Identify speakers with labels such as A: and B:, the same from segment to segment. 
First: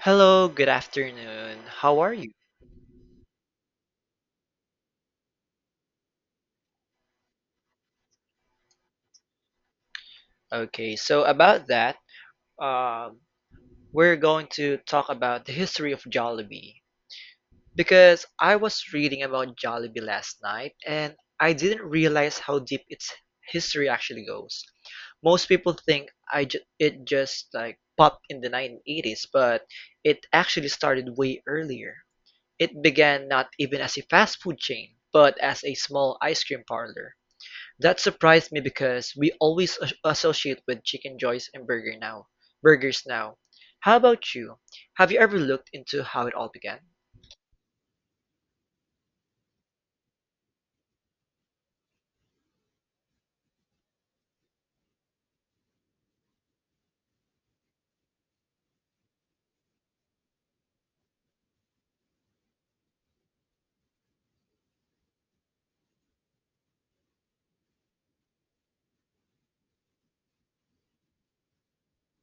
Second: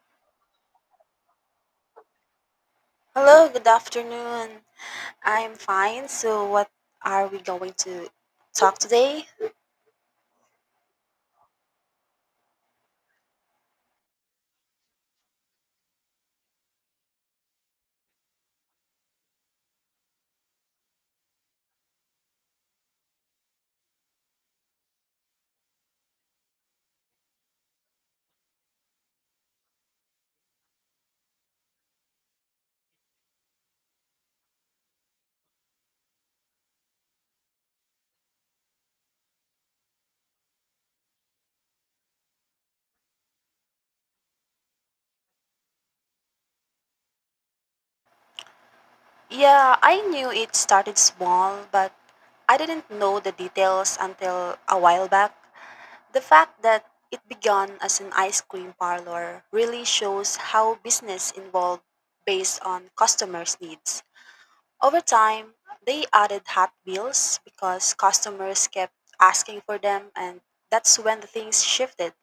A: Hello, good afternoon. How are you?
B: Hello, good afternoon. I'm fine. So, what are we going to talk today?
A: Okay, so about that, um, we're going to talk about the history of Jollibee because I was reading about Jollibee last night and I didn't realize how deep its history actually goes. Most people think I ju it just like popped in the 1980s, but it actually started way earlier. It began not even as a fast food chain, but as a small ice cream parlor. That surprised me because we always associate with chicken joints and burgers now. How about you? Have you ever looked into how it all began?
B: Yeah, I knew it started small, but I didn't know the details until a while back. The fact that it began as an ice cream parlor really shows how business evolved based on customers' needs. Over time, they added hot bills because customers kept asking for them, and that's when the things shifted.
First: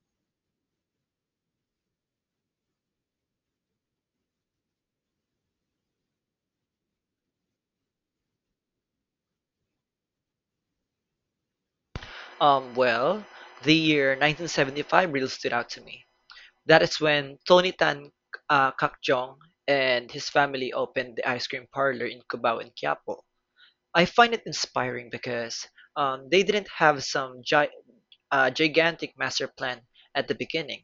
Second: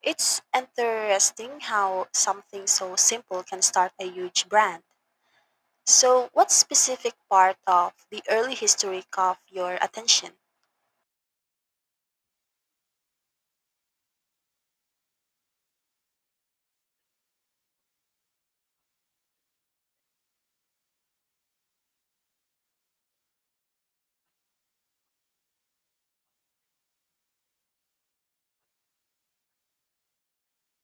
B: It's interesting how something so simple can start a huge brand. So, what specific part of the early history caught your attention?
A: Um, well, the year 1975 really stood out to me. That is when Tony Tan Kak Jong and his family opened the ice cream parlor in Cubao and Quiapo. I find it inspiring because they didn't have some gigantic master plan at the beginning.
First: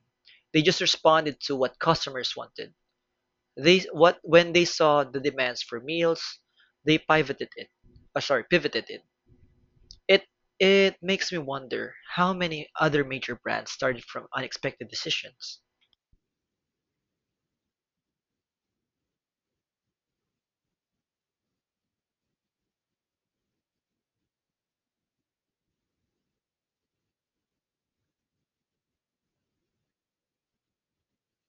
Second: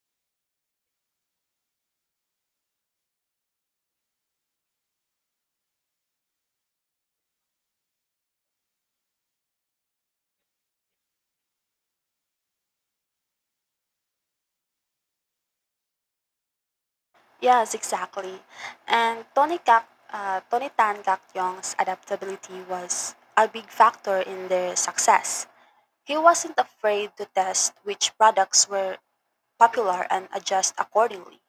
A: They just responded to what customers wanted. They what when they saw the demands for meals, they pivoted it. Uh, sorry, pivoted it. It it makes me wonder how many other major brands started from unexpected decisions.
B: Yes, exactly. And Tony Tan Gak Yong's adaptability was a big factor in their success. He wasn't afraid to test which products were popular and adjust accordingly.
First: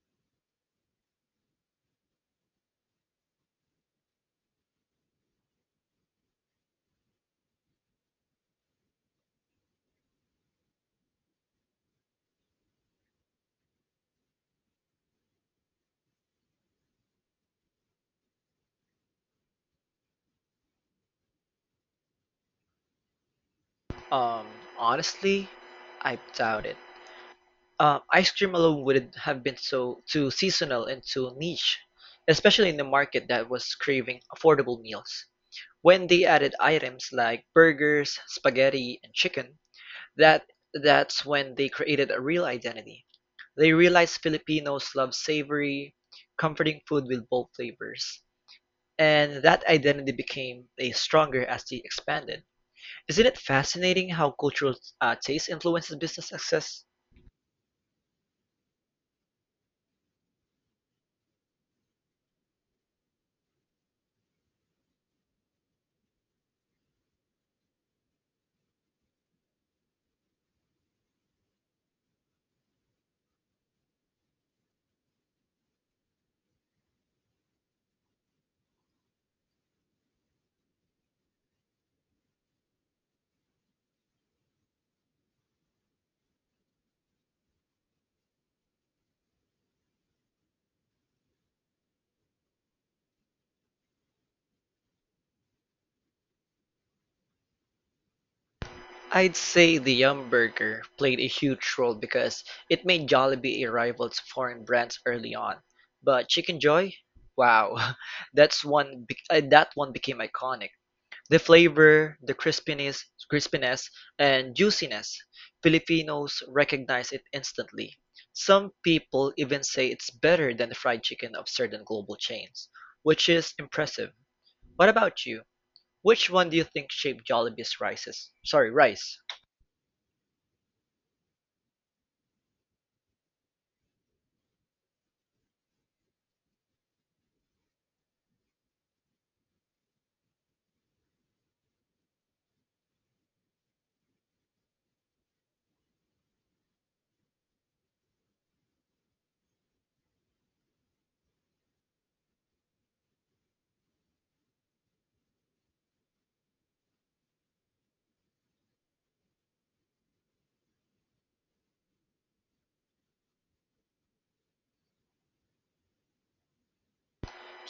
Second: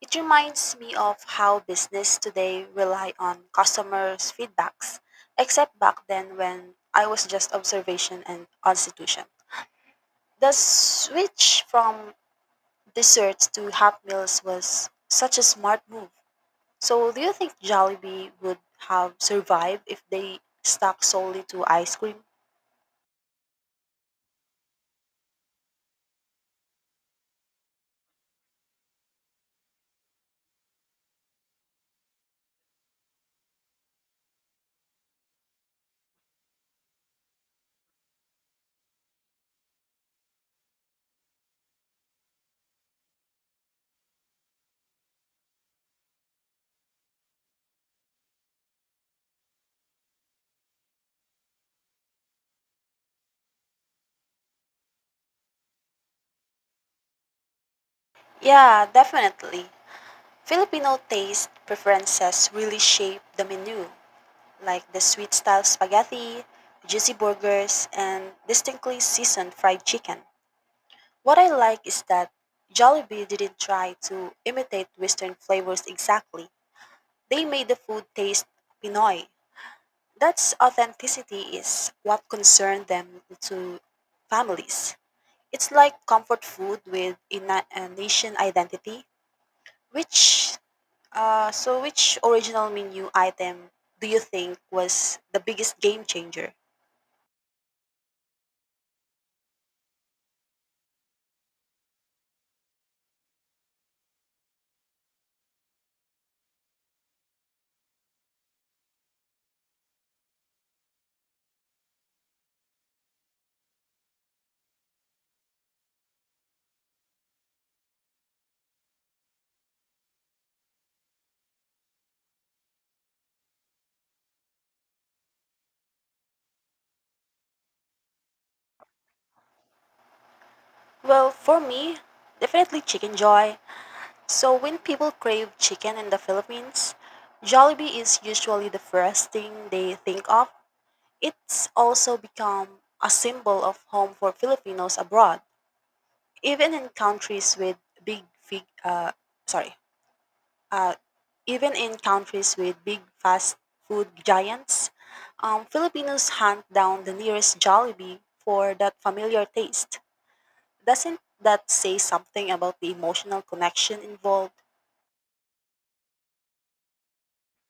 B: It reminds me of how business today rely on customers' feedbacks, except back then when I was just observation and constitution. The switch from desserts to hot meals was such a smart move. So do you think Jollibee would have survived if they stuck solely to ice cream?
A: Um, Honestly, I doubt it. Ice cream alone wouldn't have been so too seasonal and too niche, especially in the market that was craving affordable meals. When they added items like burgers, spaghetti, and chicken, That that's when they created a real identity. They realized Filipinos love savory, comforting food with bold flavors. And that identity became a stronger as they expanded. Isn't it fascinating how cultural taste influences business success?
B: Yeah, definitely. Filipino taste preferences really shape the menu, like the sweet style spaghetti, juicy burgers, and distinctly seasoned fried chicken. What I like is that Jollibee didn't try to imitate Western flavors exactly. They made the food taste Pinoy. That's authenticity is what concerned them to families. It's like comfort food with a nation identity. Which which original menu item do you think was the biggest game changer?
A: I'd say the Yum Burger played a huge role because it made Jollibee a rival to foreign brands early on. But Chicken Joy, wow, that's one. That one became iconic. The flavor, the crispiness, and juiciness, Filipinos recognize it instantly. Some people even say it's better than the fried chicken of certain global chains, which is impressive. What about you? Which one do you think shaped Jollibee's rices? Sorry, rice.
B: Well, for me, definitely chicken joy. So when people crave chicken in the Philippines, Jollibee is usually the first thing they think of. It's also become a symbol of home for Filipinos abroad, even in countries with big fig, sorry, uh, even in countries with big fast food giants. Filipinos hunt down the nearest Jollibee for that familiar taste. Doesn't that say something about the emotional connection involved?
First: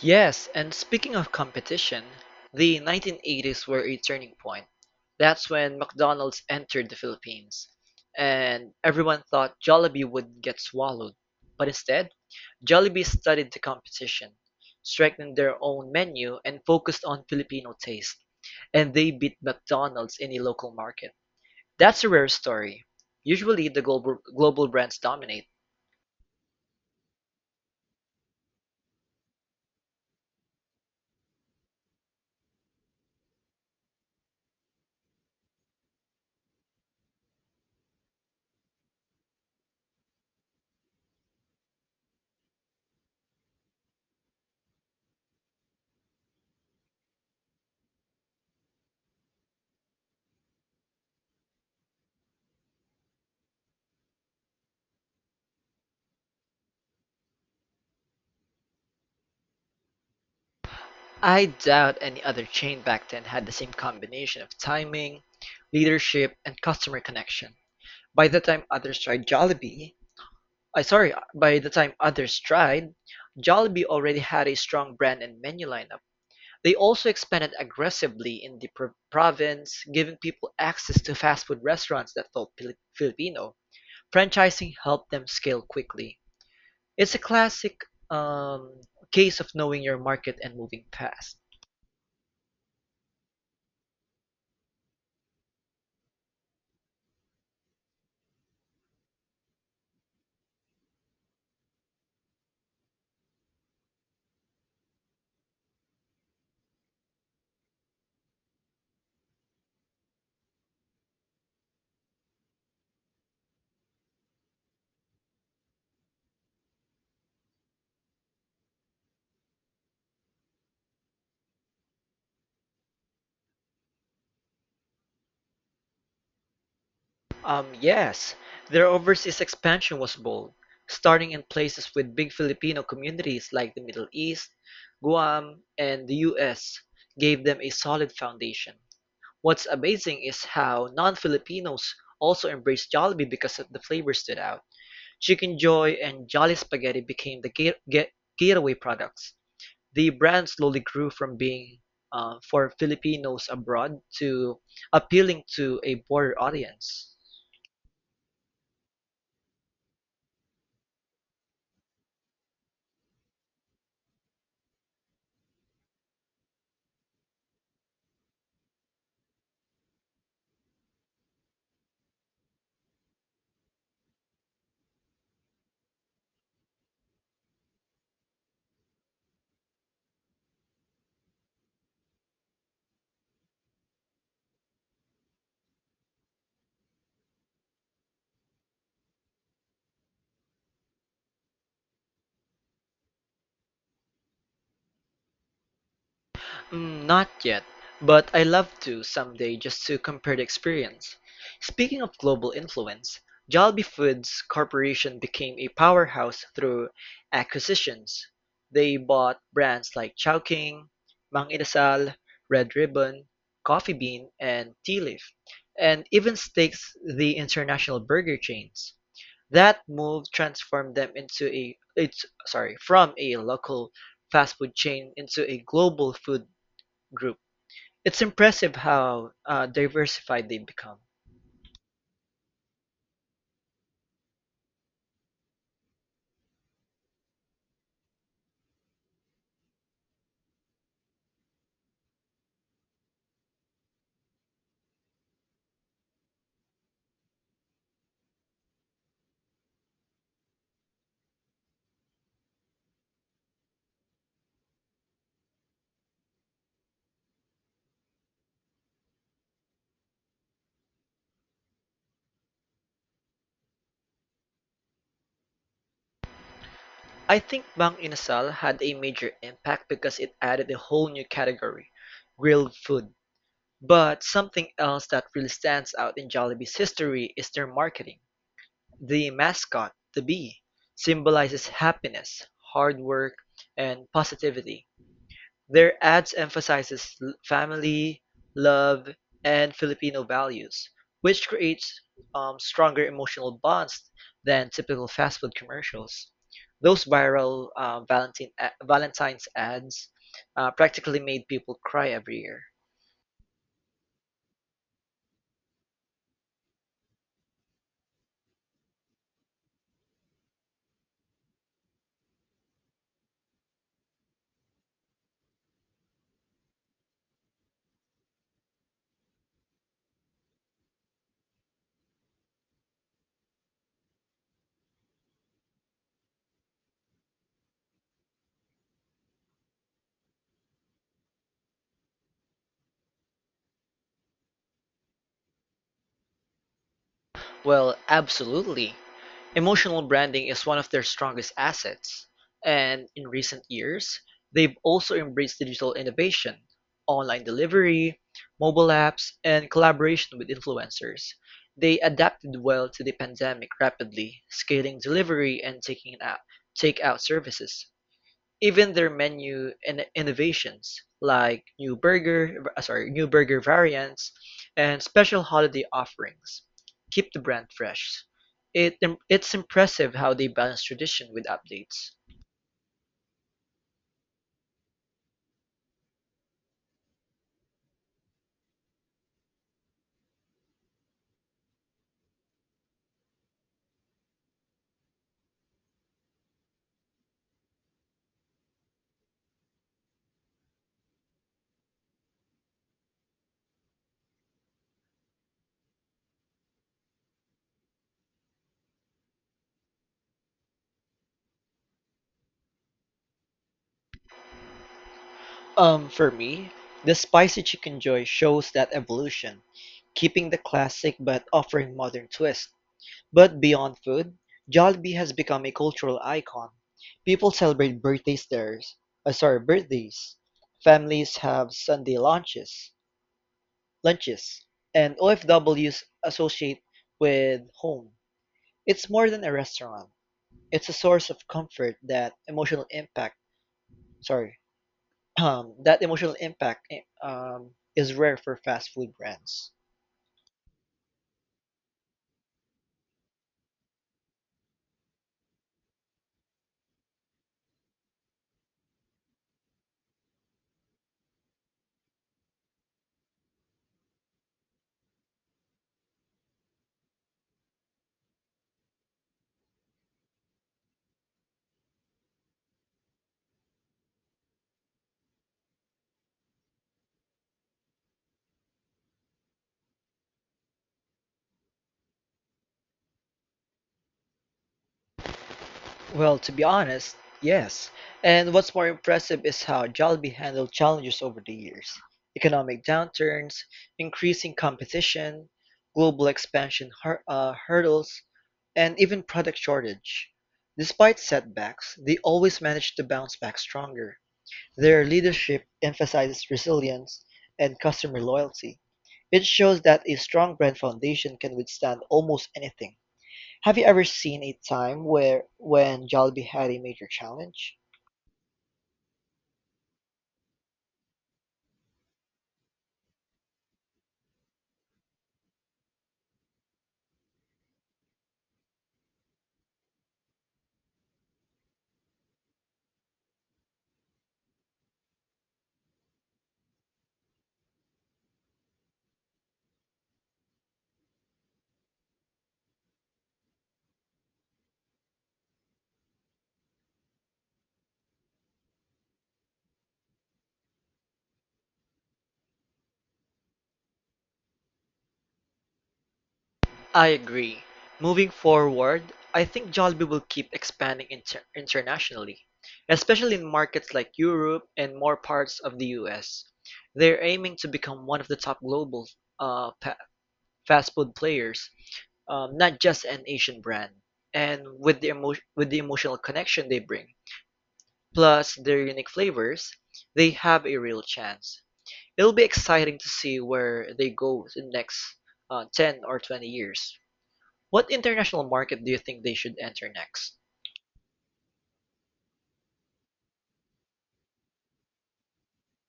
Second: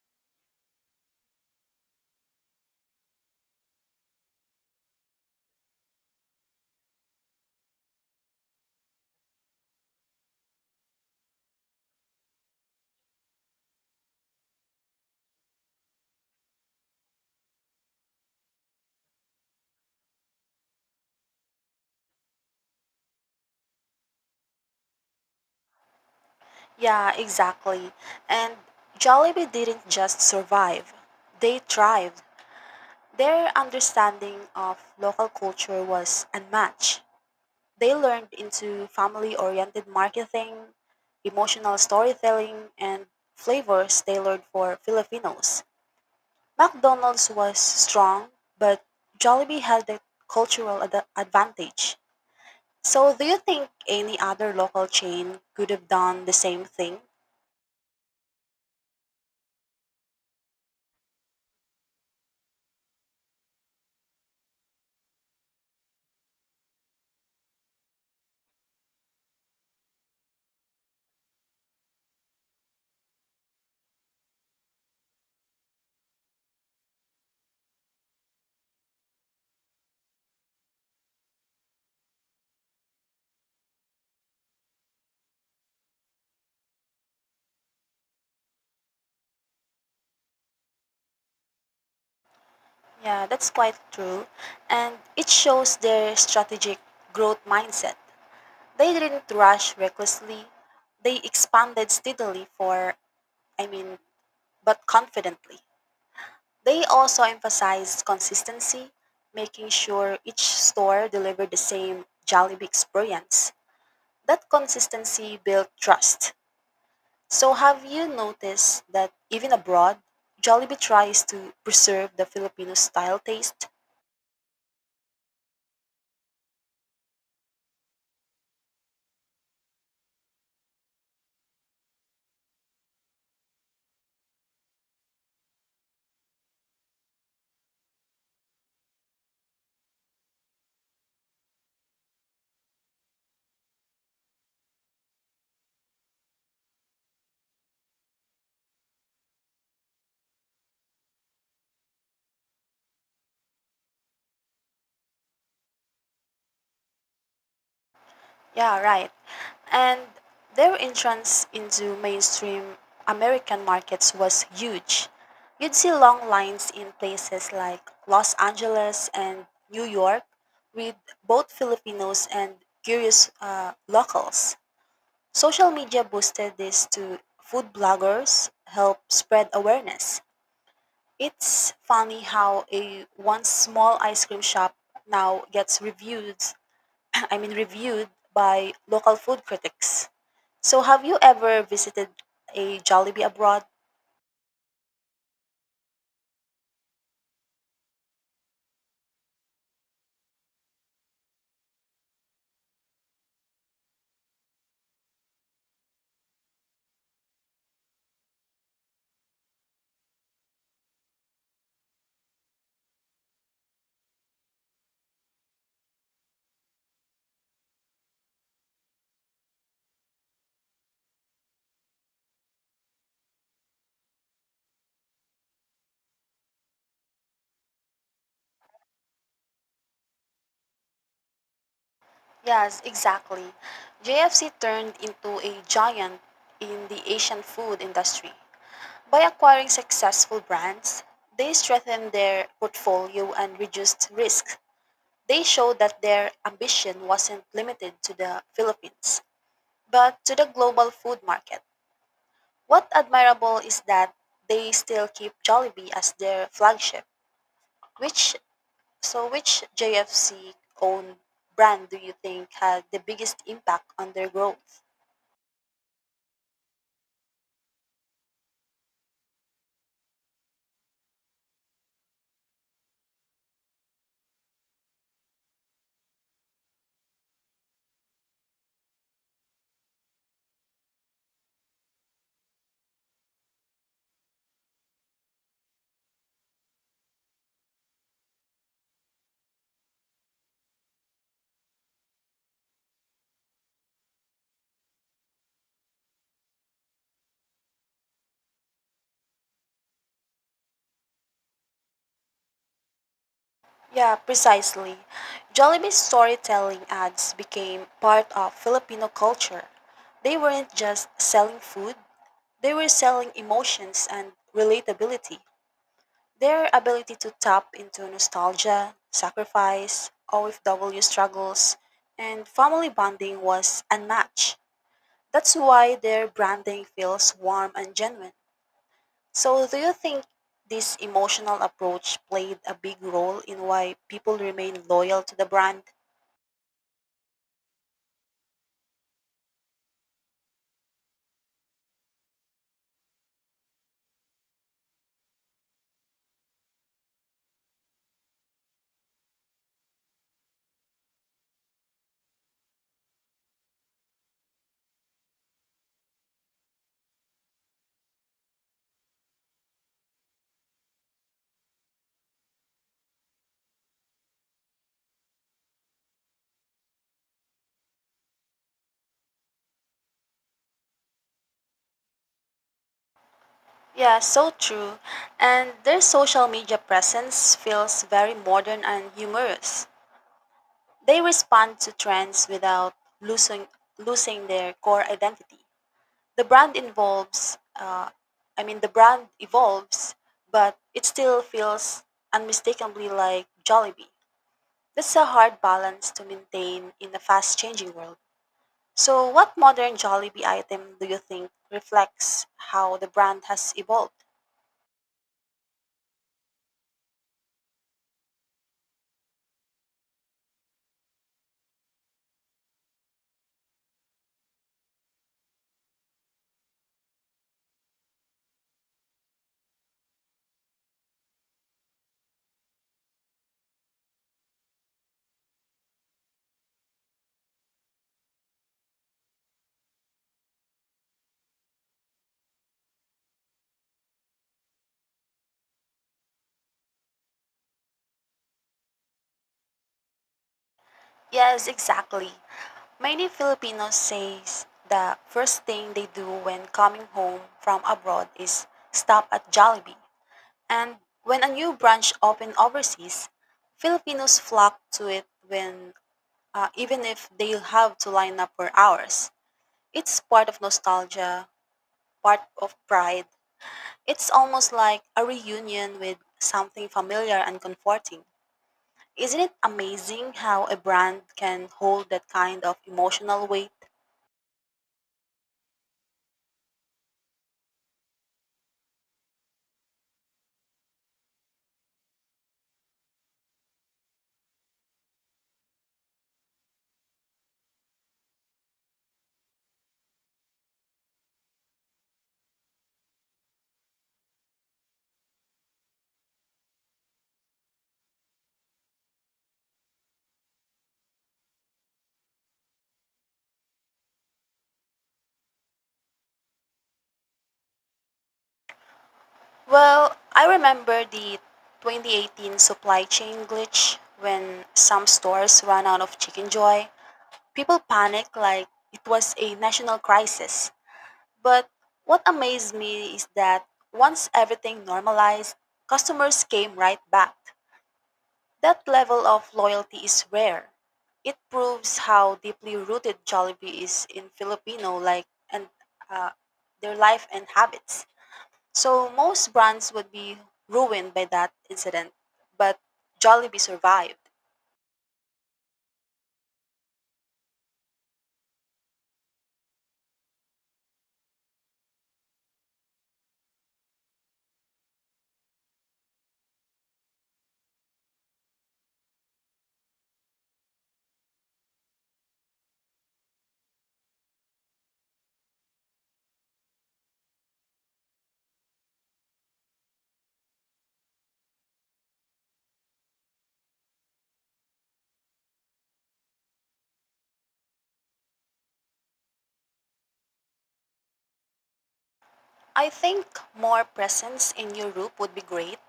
A: Yes, and speaking of competition, the 1980s were a turning point. That's when McDonald's entered the Philippines, and everyone thought Jollibee would get swallowed. But instead, Jollibee studied the competition, strengthened their own menu and focused on Filipino taste, and they beat McDonald's in the local market. That's a rare story. Usually the global brands dominate.
B: Yeah, exactly. And Jollibee didn't just survive, they thrived. Their understanding of local culture was unmatched. They learned into family oriented marketing, emotional storytelling, and flavors tailored for Filipinos. McDonald's was strong, but Jollibee had the cultural advantage. So, do you think any other local chain could have done the same thing?
A: I doubt any other chain back then had the same combination of timing, leadership, and customer connection. By the time others tried Jollibee, by the time others tried, Jollibee already had a strong brand and menu lineup. They also expanded aggressively in the province, giving people access to fast-food restaurants that felt Filipino. Franchising helped them scale quickly. It's a classic um, case of knowing your market and moving fast.
B: Yeah, that's quite true. And it shows their strategic growth mindset. They didn't rush recklessly. They expanded steadily I mean, but confidently. They also emphasized consistency, making sure each store delivered the same Jollibee experience. That consistency built trust. So, have you noticed that even abroad, Jollibee tries to preserve the Filipino style taste?
A: Um, yes, their overseas expansion was bold, starting in places with big Filipino communities like the Middle East, Guam, and the US gave them a solid foundation. What's amazing is how non-Filipinos also embraced Jollibee because of the flavor stood out. Chicken Joy and Jolly Spaghetti became the gateway products. The brand slowly grew from being for Filipinos abroad to appealing to a broader audience.
B: Yeah, right. And their entrance into mainstream American markets was huge. You'd see long lines in places like Los Angeles and New York with both Filipinos and curious locals. Social media boosted this to food bloggers, help spread awareness. It's funny how a once small ice cream shop now gets reviewed, I mean reviewed by local food critics. So have you ever visited a Jollibee abroad?
A: Mm, not yet, but I love to someday just to compare the experience. Speaking of global influence, Jollibee Foods Corporation became a powerhouse through acquisitions. They bought brands like Chowking, Mang Inasal, Red Ribbon, Coffee Bean, and Tea Leaf, and even stakes the international burger chains. That move transformed them into from a local fast food chain into a global food group. It's impressive how diversified they've become.
B: Yes, exactly. JFC turned into a giant in the Asian food industry. By acquiring successful brands, they strengthened their portfolio and reduced risk. They showed that their ambition wasn't limited to the Philippines. But to the global food market, what admirable is that they still keep Jollibee as their flagship. Which which JFC owned brand do you think had the biggest impact on their growth?
A: I think Bang Inasal had a major impact because it added a whole new category, grilled food. But something else that really stands out in Jollibee's history is their marketing. The mascot, the bee, symbolizes happiness, hard work, and positivity. Their ads emphasizes family, love, and Filipino values, which creates stronger emotional bonds than typical fast food commercials. Those viral Valentine's ads practically made people cry every year.
B: Yeah, precisely. Jollibee's storytelling ads became part of Filipino culture. They weren't just selling food, they were selling emotions and relatability. Their ability to tap into nostalgia, sacrifice, OFW struggles, and family bonding was unmatched. That's why their branding feels warm and genuine. So, do you think this emotional approach played a big role in why people remain loyal to the brand?
A: Well, absolutely. Emotional branding is one of their strongest assets. And in recent years, they've also embraced digital innovation, online delivery, mobile apps, and collaboration with influencers. They adapted well to the pandemic rapidly, scaling delivery and take out services. Even their menu in innovations, like new burger variants and special holiday offerings, keep the brand fresh. It it's impressive how they balance tradition with updates.
B: Yeah, so true. And their social media presence feels very modern and humorous. They respond to trends without losing losing their core identity. The brand I mean, the brand evolves, but it still feels unmistakably like Jollibee. That's a hard balance to maintain in a fast changing world. So, what modern Jollibee item do you think reflects how the brand has evolved?
A: For me, the spicy chicken joy shows that evolution, keeping the classic but offering modern twist. But beyond food, Jollibee has become a cultural icon. People celebrate birthdays there, birthdays. Families have Sunday lunches, and OFWs associate with home. It's more than a restaurant. It's a source of comfort that emotional impact, sorry, that emotional impact is rare for fast food brands.
B: Yes, exactly. Many Filipinos says the first thing they do when coming home from abroad is stop at Jollibee. And when a new branch opened overseas, Filipinos flock to it when even if they have to line up for hours. It's part of nostalgia, part of pride. It's almost like a reunion with something familiar and comforting. Isn't it amazing how a brand can hold that kind of emotional weight?
A: Well, to be honest, yes. And what's more impressive is how Jollibee handled challenges over the years. Economic downturns, increasing competition, global expansion hurdles, and even product shortage. Despite setbacks, they always managed to bounce back stronger. Their leadership emphasizes resilience and customer loyalty. It shows that a strong brand foundation can withstand almost anything. Have you ever seen a time where when Jollibee had a major challenge?
B: Well, I remember the 2018 supply chain glitch when some stores ran out of Chicken Joy. People panicked like it was a national crisis. But what amazed me is that once everything normalized, customers came right back. That level of loyalty is rare. It proves how deeply rooted Jollibee is in Filipino like and uh, their life and habits. So most brands would be ruined by that incident, but Jollibee survived.
A: I agree. Moving forward, I think Jollibee will keep expanding internationally, especially in markets like Europe and more parts of the US. They're aiming to become one of the top global uh, pa- fast food players, not just an Asian brand, and with with the emotional connection they bring, plus their unique flavors, they have a real chance. It'll be exciting to see where they go in the next 10 or 20 years. What international market do you think they should enter next?
B: I think more presence in Europe would be great,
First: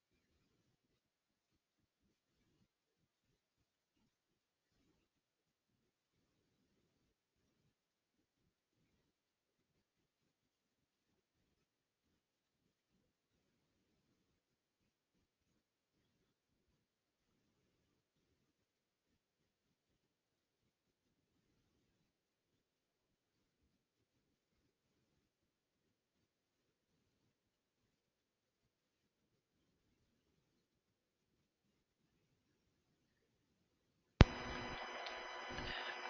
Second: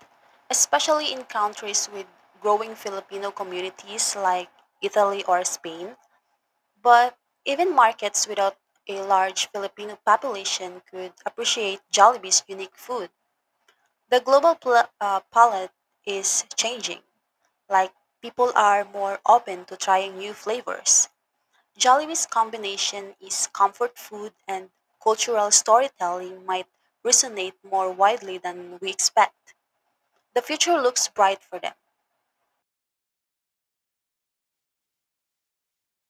B: especially in countries with growing Filipino communities like Italy or Spain. But even markets without a large Filipino population could appreciate Jollibee's unique food. The global palette is changing, like people are more open to trying new flavors. Jollibee's combination is comfort food and cultural storytelling might resonate more widely than we expect. The future looks bright for them.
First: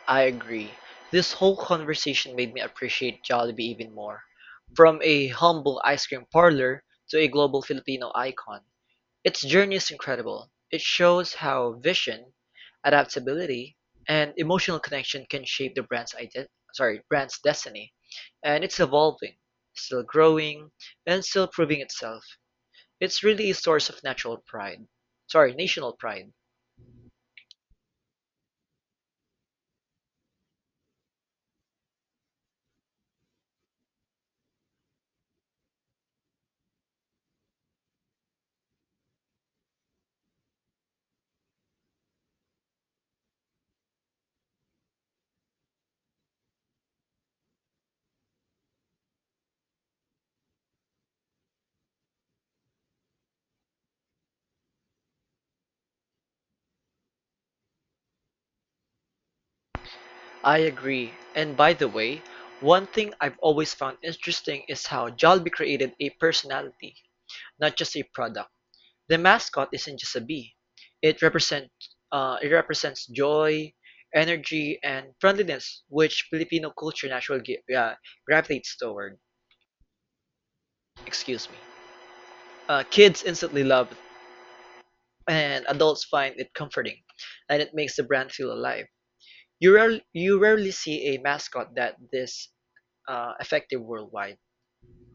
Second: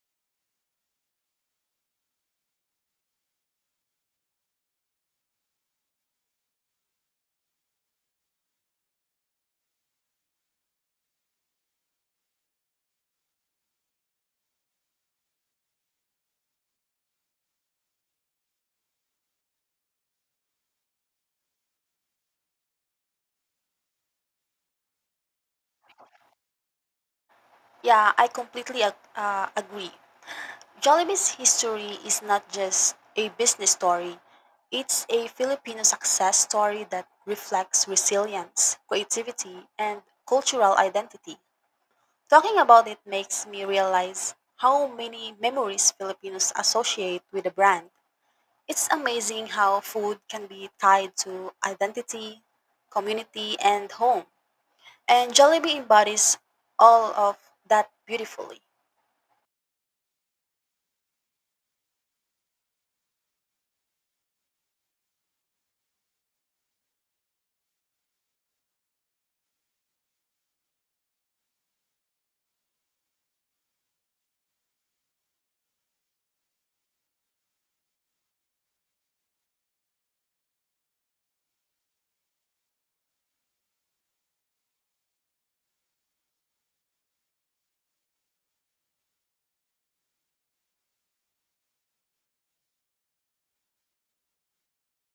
A: I agree. This whole conversation made me appreciate Jollibee even more. From a humble ice cream parlor to a global Filipino icon, its journey is incredible. It shows how vision, adaptability, and emotional connection can shape the brand's iden- sorry, brand's destiny. And it's evolving, still growing, and still proving itself. It's really a source of natural pride. Sorry, national pride.
B: Yeah, I completely agree. Jollibee's history is not just a business story. It's a Filipino success story that reflects resilience, creativity, and cultural identity. Talking about it makes me realize how many memories Filipinos associate with the brand. It's amazing how food can be tied to identity, community, and home. And Jollibee embodies all of that beautifully.
A: I agree. And by the way, one thing I've always found interesting is how Jollibee created a personality, not just a product. The mascot isn't just a bee, it represent it represents joy, energy, and friendliness which Filipino culture naturally gravitates toward. Excuse me. Kids instantly love it, and adults find it comforting, and it makes the brand feel alive. You rarely see a mascot that this effective worldwide.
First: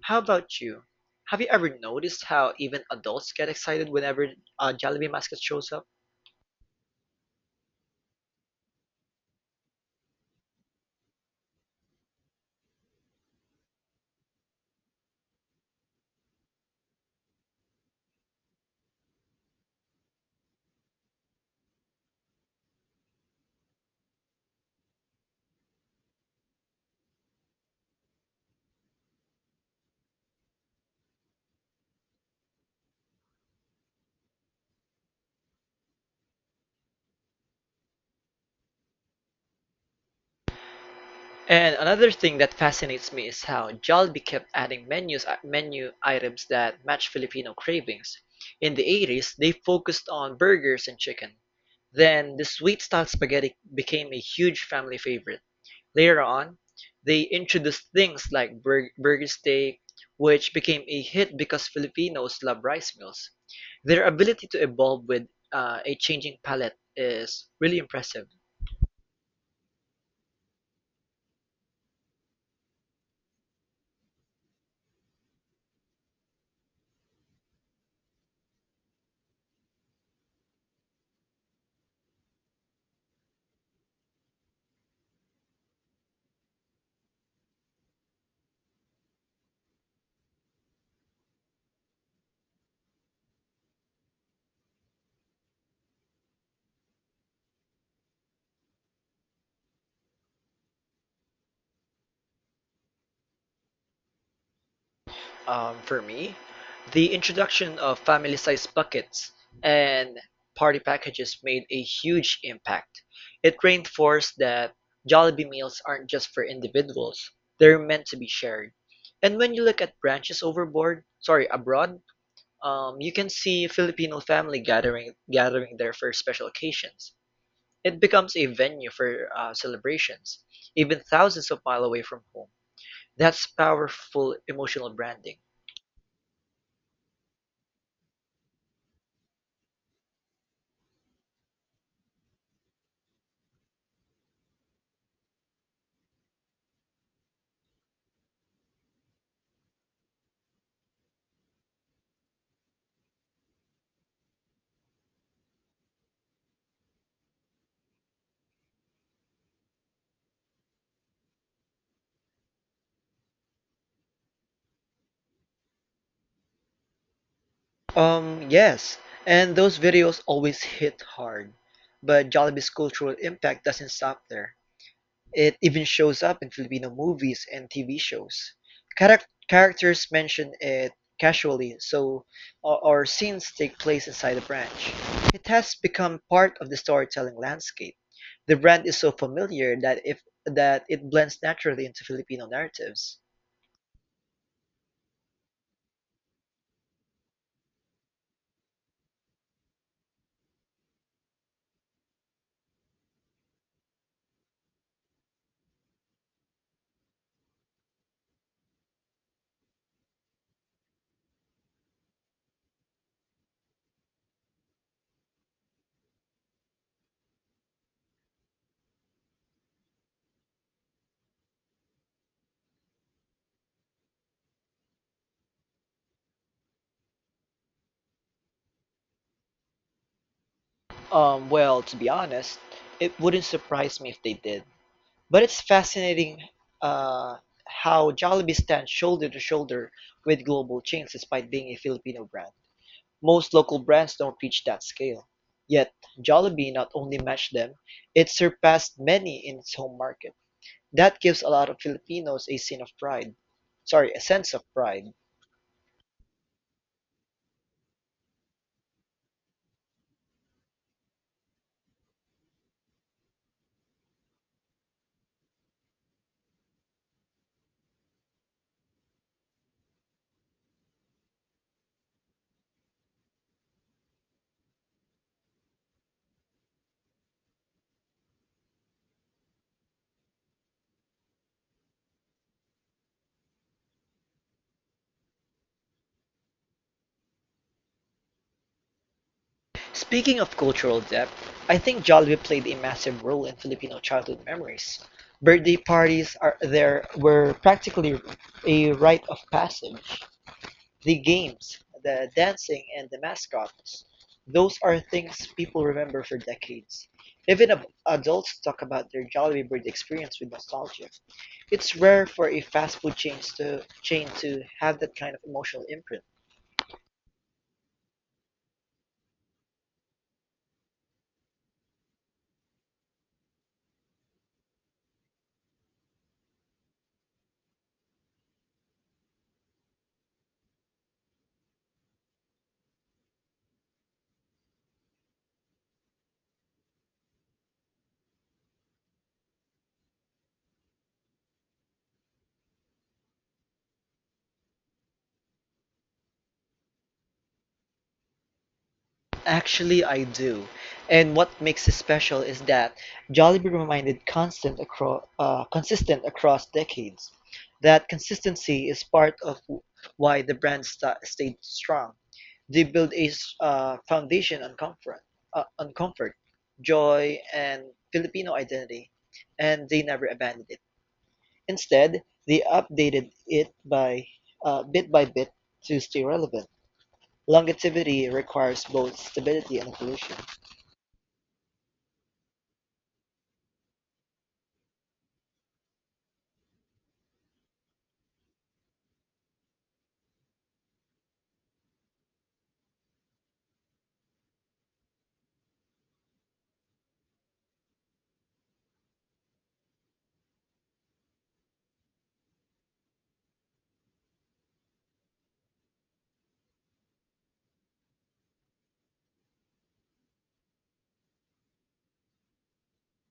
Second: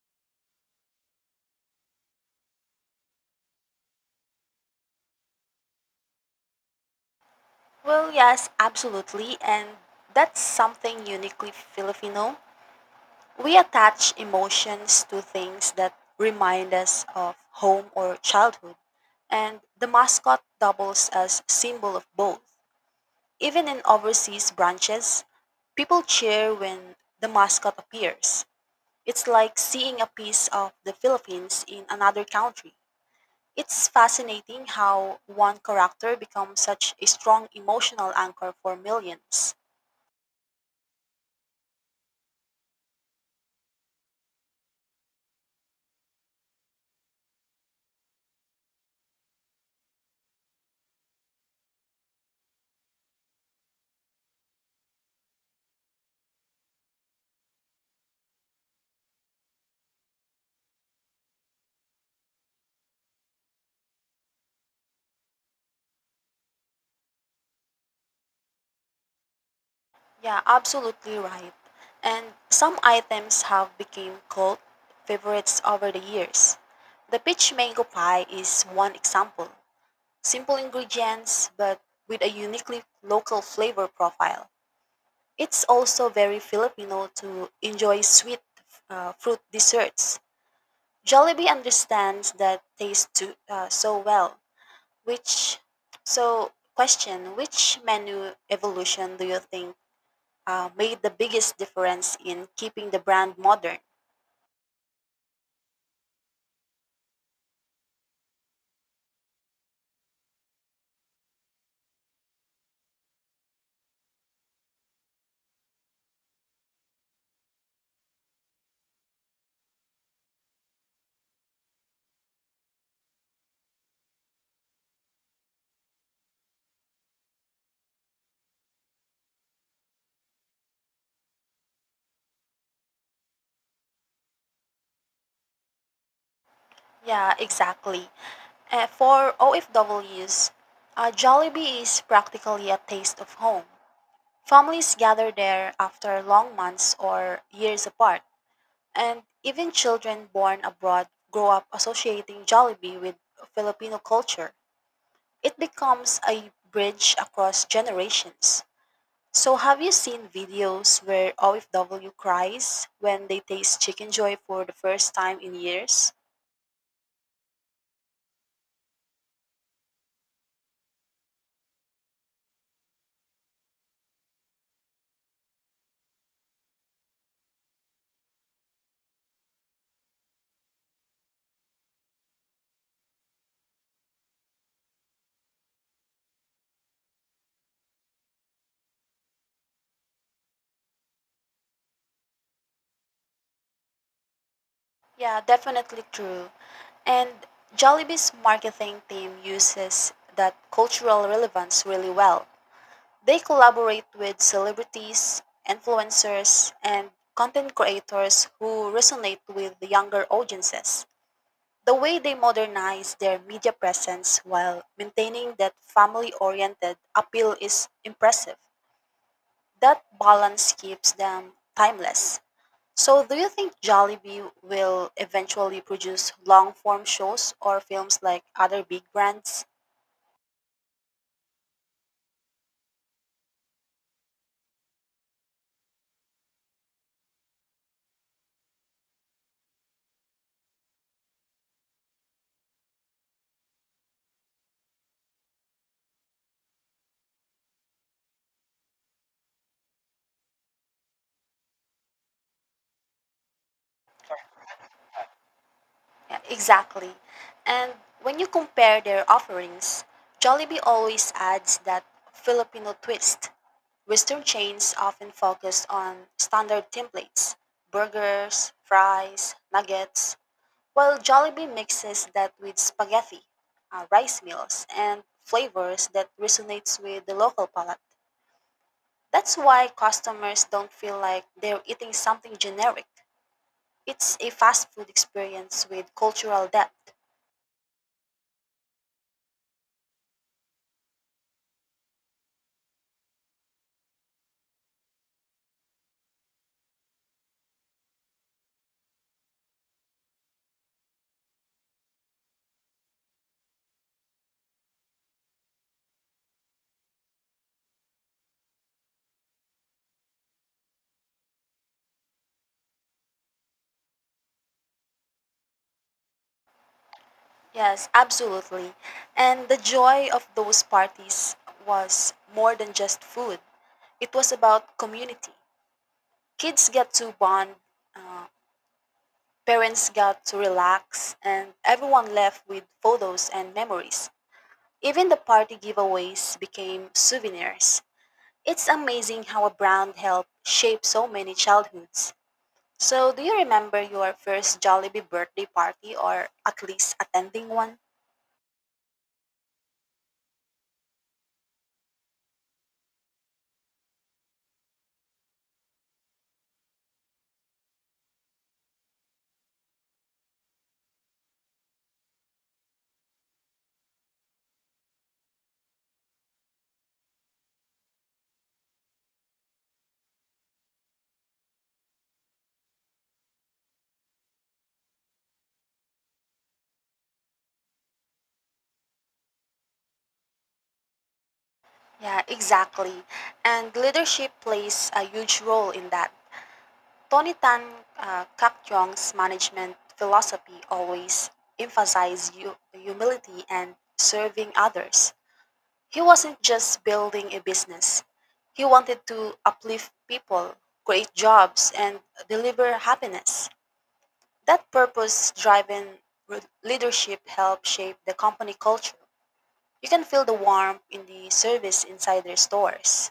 A: How about you? Have you ever noticed how even adults get excited whenever a Jollibee mascot shows up?
B: Well, yes, absolutely. And that's something uniquely Filipino. We attach emotions to things that remind us of home or childhood. And the mascot doubles as symbol of both. Even in overseas branches, people cheer when the mascot appears. It's like seeing a piece of the Philippines in another country. It's fascinating how one character becomes such a strong emotional anchor for millions.
A: And another thing that fascinates me is how Jollibee kept adding menu items that match Filipino cravings. In the 80s, they focused on burgers and chicken. Then the sweet style spaghetti became a huge family favorite. Later on, they introduced things like burger steak, which became a hit because Filipinos love rice meals. Their ability to evolve with a changing palate is really impressive.
B: Yeah, absolutely right. And some items have become cult favorites over the years. The peach mango pie is one example. Simple ingredients but with a uniquely local flavor profile. It's also very Filipino to enjoy sweet fruit desserts. Jollibee understands that taste too, so well. Which so question? Which menu evolution do you think made the biggest difference in keeping the brand modern?
A: For me, the introduction of family sized buckets and party packages made a huge impact. It reinforced that Jollibee meals aren't just for individuals, they're meant to be shared. And when you look at branches abroad, you can see Filipino family gathering there for special occasions. It becomes a venue for celebrations, even thousands of miles away from home. That's powerful emotional branding.
B: Yeah, exactly. For OFWs, Jollibee is practically a taste of home. Families gather there after long months or years apart, and even children born abroad grow up associating Jollibee with Filipino culture. It becomes a bridge across generations. So, have you seen videos where OFW cries when they taste Chicken Joy for the first time in years?
A: Um, yes, and those videos always hit hard. But Jollibee's cultural impact doesn't stop there. It even shows up in Filipino movies and TV shows. Characters mention it casually, so or scenes take place inside a branch. It has become part of the storytelling landscape. The brand is so familiar that if that it blends naturally into Filipino narratives.
B: Yeah, definitely true. And Jollibee's marketing team uses that cultural relevance really well. They collaborate with celebrities, influencers, and content creators who resonate with the younger audiences. The way they modernize their media presence while maintaining that family oriented appeal is impressive. That balance keeps them timeless. So, do you think Jollibee will eventually produce long form shows or films like other big brands?
A: To be honest, it wouldn't surprise me if they did. But it's fascinating uh, how Jollibee stands shoulder to shoulder with global chains despite being a Filipino brand. Most local brands don't reach that scale. Yet, Jollibee not only matched them, it surpassed many in its home market. That gives a lot of Filipinos a sense of pride. Sorry, a sense of pride.
B: Yeah, exactly. And when you compare their offerings, Jollibee always adds that Filipino twist. Western chains often focus on standard templates: burgers, fries, nuggets, while Jollibee mixes that with spaghetti, rice meals, and flavors that resonates with the local palate. That's why customers don't feel like they're eating something generic. It's a fast food experience with cultural depth.
A: Speaking of cultural depth, I think Jollibee played a massive role in Filipino childhood memories. Birthday parties are there were practically a rite of passage. The games, the dancing, and the mascots, those are things people remember for decades. Even adults talk about their Jollibee birthday experience with nostalgia. It's rare for a fast food chain to have that kind of emotional imprint.
B: Yes, absolutely. And the joy of those parties was more than just food. It was about community. Kids got to bond, uh, parents got to relax, and everyone left with photos and memories. Even the party giveaways became souvenirs. It's amazing how a brand helped shape so many childhoods. So, do you remember your first Jollibee birthday party or at least attending one?
A: Actually, I do. And what makes it special is that Jollibee consistent across decades. That consistency is part of why the brand stayed strong. They built foundation on on comfort, joy, and Filipino identity, and they never abandoned it. Instead, they updated it by bit by bit to stay relevant. Longevity requires both stability and evolution.
B: Yeah, exactly. And leadership plays a huge role in that. Tony Tan Kak Jong's management philosophy always emphasized humility and serving others. He wasn't just building a business, he wanted to uplift people, create jobs, and deliver happiness. That purpose driven leadership helped shape the company culture. You can feel the warmth in the service inside their stores.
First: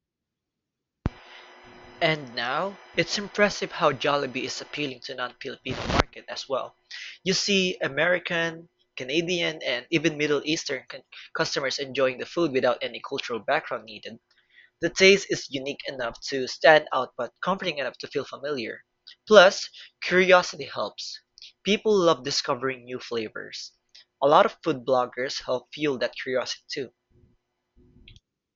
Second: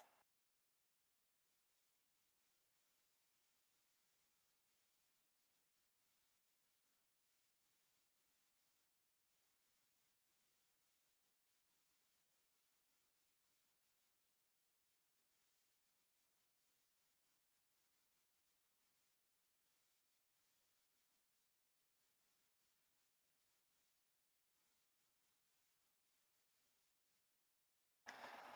A: And now, it's impressive how Jollibee is appealing to non-Filipino market as well. You see American, Canadian, and even Middle Eastern customers enjoying the food without any cultural background needed. The taste is unique enough to stand out but comforting enough to feel familiar. Plus, curiosity helps. People love discovering new flavors. A lot of food bloggers help fuel that curiosity too.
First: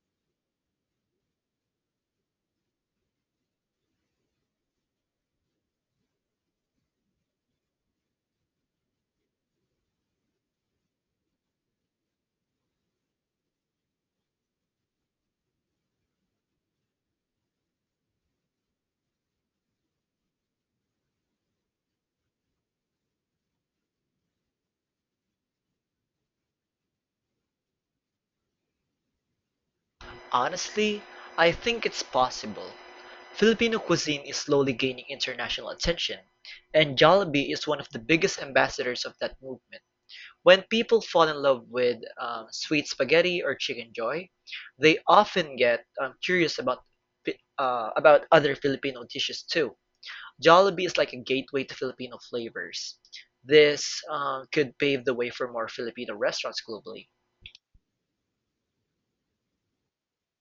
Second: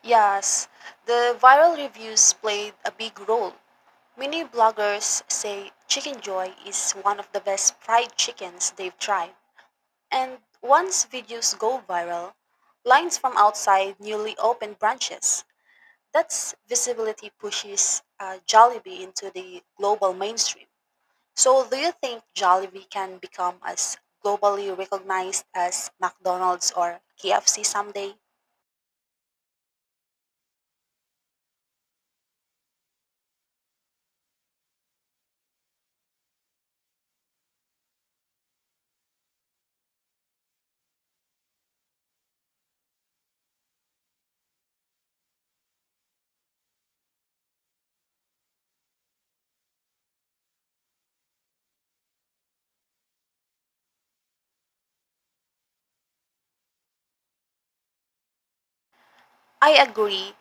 B: Yes, the viral reviews played a big role. Many bloggers say Chicken Joy is one of the best fried chickens they've tried. And once videos go viral, lines from outside newly opened branches. That's visibility pushes Jollibee into the global mainstream. So, do you think Jollibee can become as globally recognized as McDonald's or KFC someday?
A: Honestly, I think it's possible. Filipino cuisine is slowly gaining international attention, and Jollibee is one of the biggest ambassadors of that movement. When people fall in love with sweet spaghetti or chicken joy, they often get curious about about other Filipino dishes too. Jollibee is like a gateway to Filipino flavors. This could pave the way for more Filipino restaurants globally.
B: I agree.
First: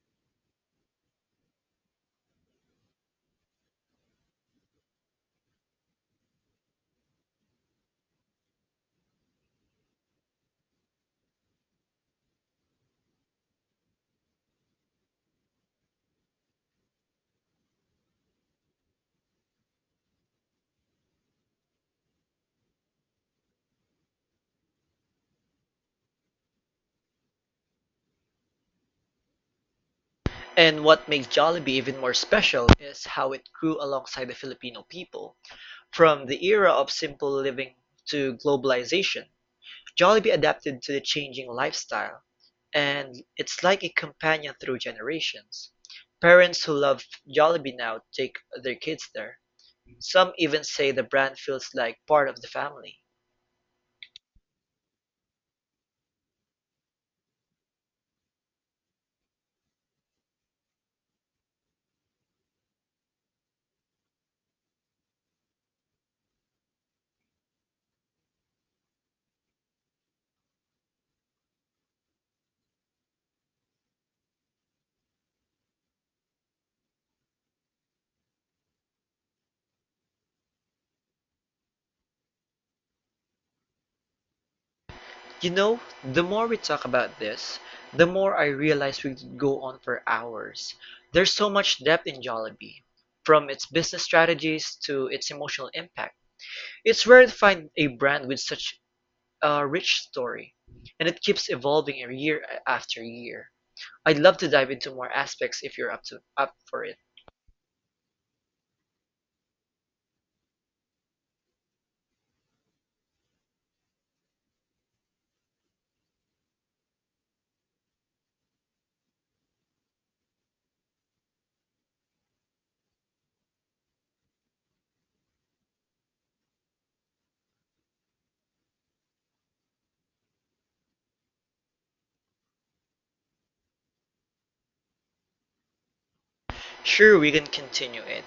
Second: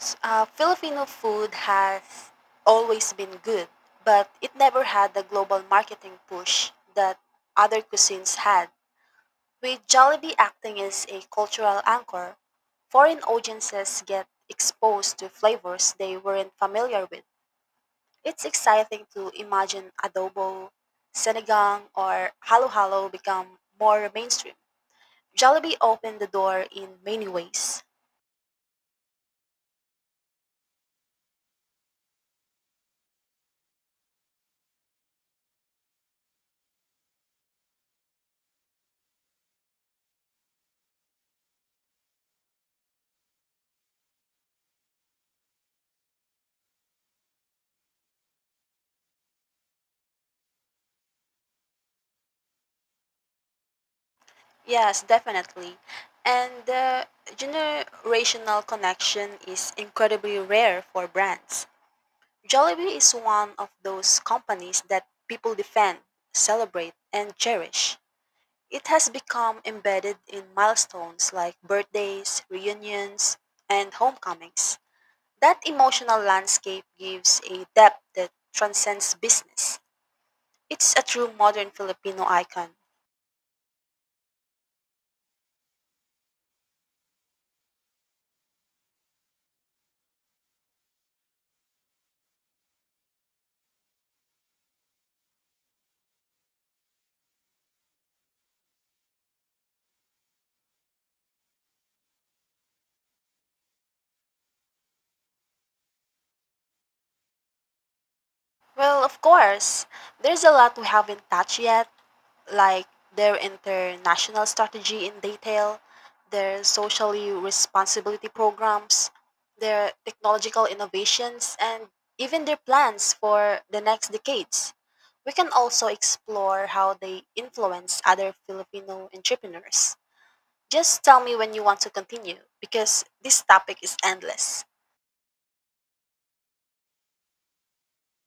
B: Filipino food has always been good, but it never had the global marketing push that other cuisines had. With Jollibee acting as a cultural anchor, foreign audiences get exposed to flavors they weren't familiar with. It's exciting to imagine adobo, sinigang, or halo-halo become more mainstream. Jollibee opened the door in many ways.
A: And what makes Jollibee even more special is how it grew alongside the Filipino people. From the era of simple living to globalization, Jollibee adapted to the changing lifestyle, and it's like a companion through generations. Parents who love Jollibee now take their kids there. Some even say the brand feels like part of the family.
B: Yes, definitely. And the generational connection is incredibly rare for brands. Jollibee is one of those companies that people defend, celebrate, and cherish. It has become embedded in milestones like birthdays, reunions, and homecomings. That emotional landscape gives a depth that transcends business. It's a true modern Filipino icon.
A: You know, the more we talk about this, the more I realize we could go on for hours. There's so much depth in Jollibee, from its business strategies to its emotional impact. It's rare to find a brand with such a rich story, and it keeps evolving year after year. I'd love to dive into more aspects if you're up for it.
B: Well, of course, there's a lot we haven't touched yet like their international strategy in detail, their socially responsibility programs, their technological innovations, and even their plans for the next decades. We can also explore how they influence other Filipino entrepreneurs. Just tell me when you want to continue because this topic is endless.
A: Sure, we can continue it.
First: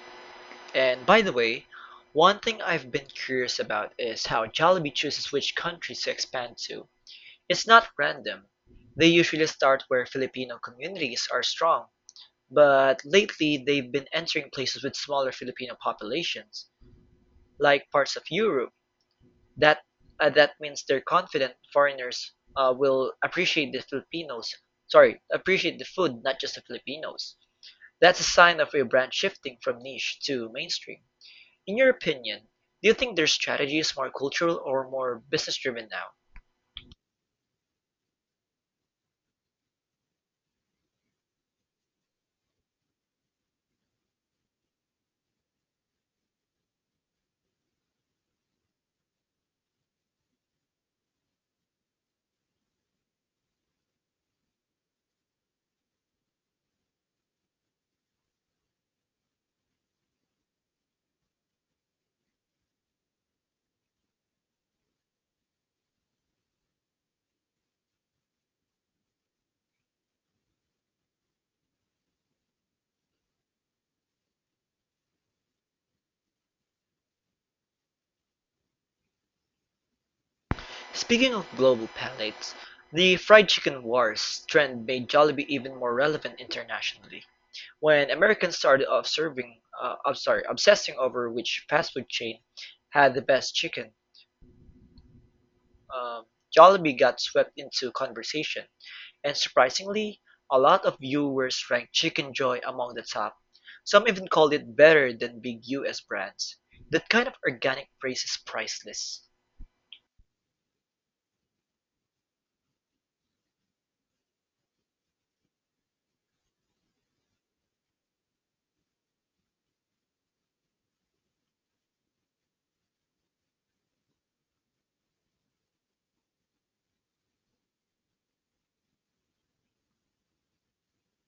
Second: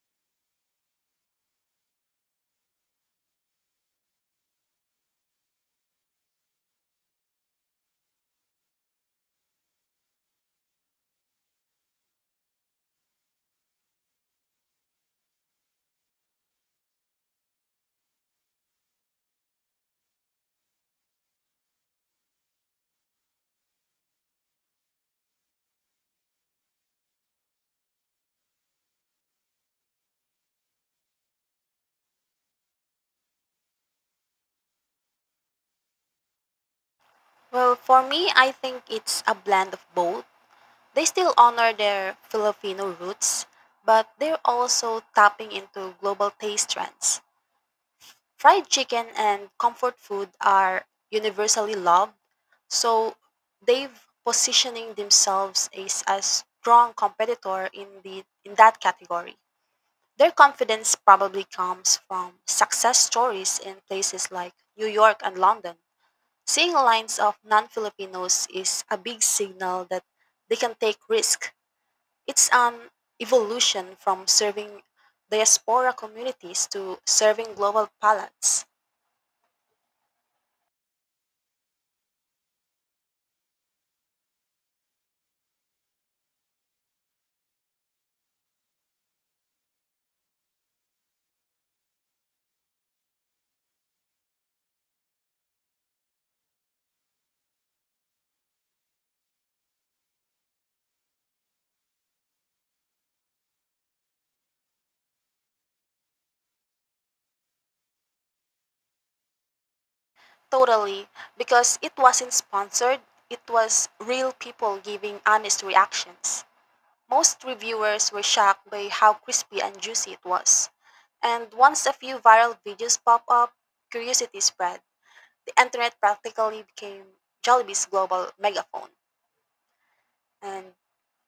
A: And by the way, one thing I've been curious about is how Jollibee chooses which countries to expand to. It's not random. They usually start where Filipino communities are strong, but lately they've been entering places with smaller Filipino populations, like parts of Europe. That that means they're confident foreigners will appreciate the Filipinos. Sorry, appreciate the food, not just the Filipinos. That's a sign of a brand shifting from niche to mainstream. In your opinion, do you think their strategy is more cultural or more business driven now?
B: Well, for me, I think it's a blend of both. They still honor their Filipino roots, but they're also tapping into global taste trends. Fried chicken and comfort food are universally loved, so they've positioning themselves as a strong competitor in that category. Their confidence probably comes from success stories in places like New York and London. Seeing lines of non-Filipinos is a big signal that they can take risk. It's an evolution from serving diaspora communities to serving global palates.
A: Speaking of global palates, the fried chicken wars trend made Jollibee even more relevant internationally. When Americans started off serving, I'm sorry, obsessing over which fast food chain had the best chicken, um, Jollibee got swept into conversation. And surprisingly, a lot of viewers ranked Chicken Joy among the top. Some even called it better than big US brands. That kind of organic praise is priceless.
B: Totally, because it wasn't sponsored, it was real people giving honest reactions. Most reviewers were shocked by how crispy and juicy it was. And once a few viral videos pop up, curiosity spread. The internet practically became Jollibee's global megaphone. And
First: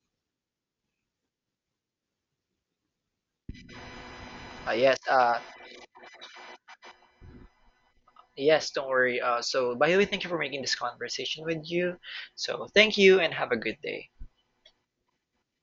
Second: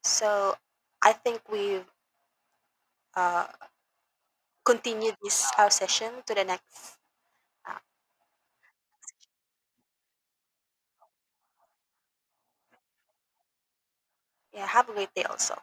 B: so I think we've uh,
A: Ah yes,
B: continue
A: uh,
B: this, session to the next. Uh,
A: Yes, don't worry. By the way, thank you for making this conversation with you. So, thank you and have a good day.
B: yeah, have a great day also.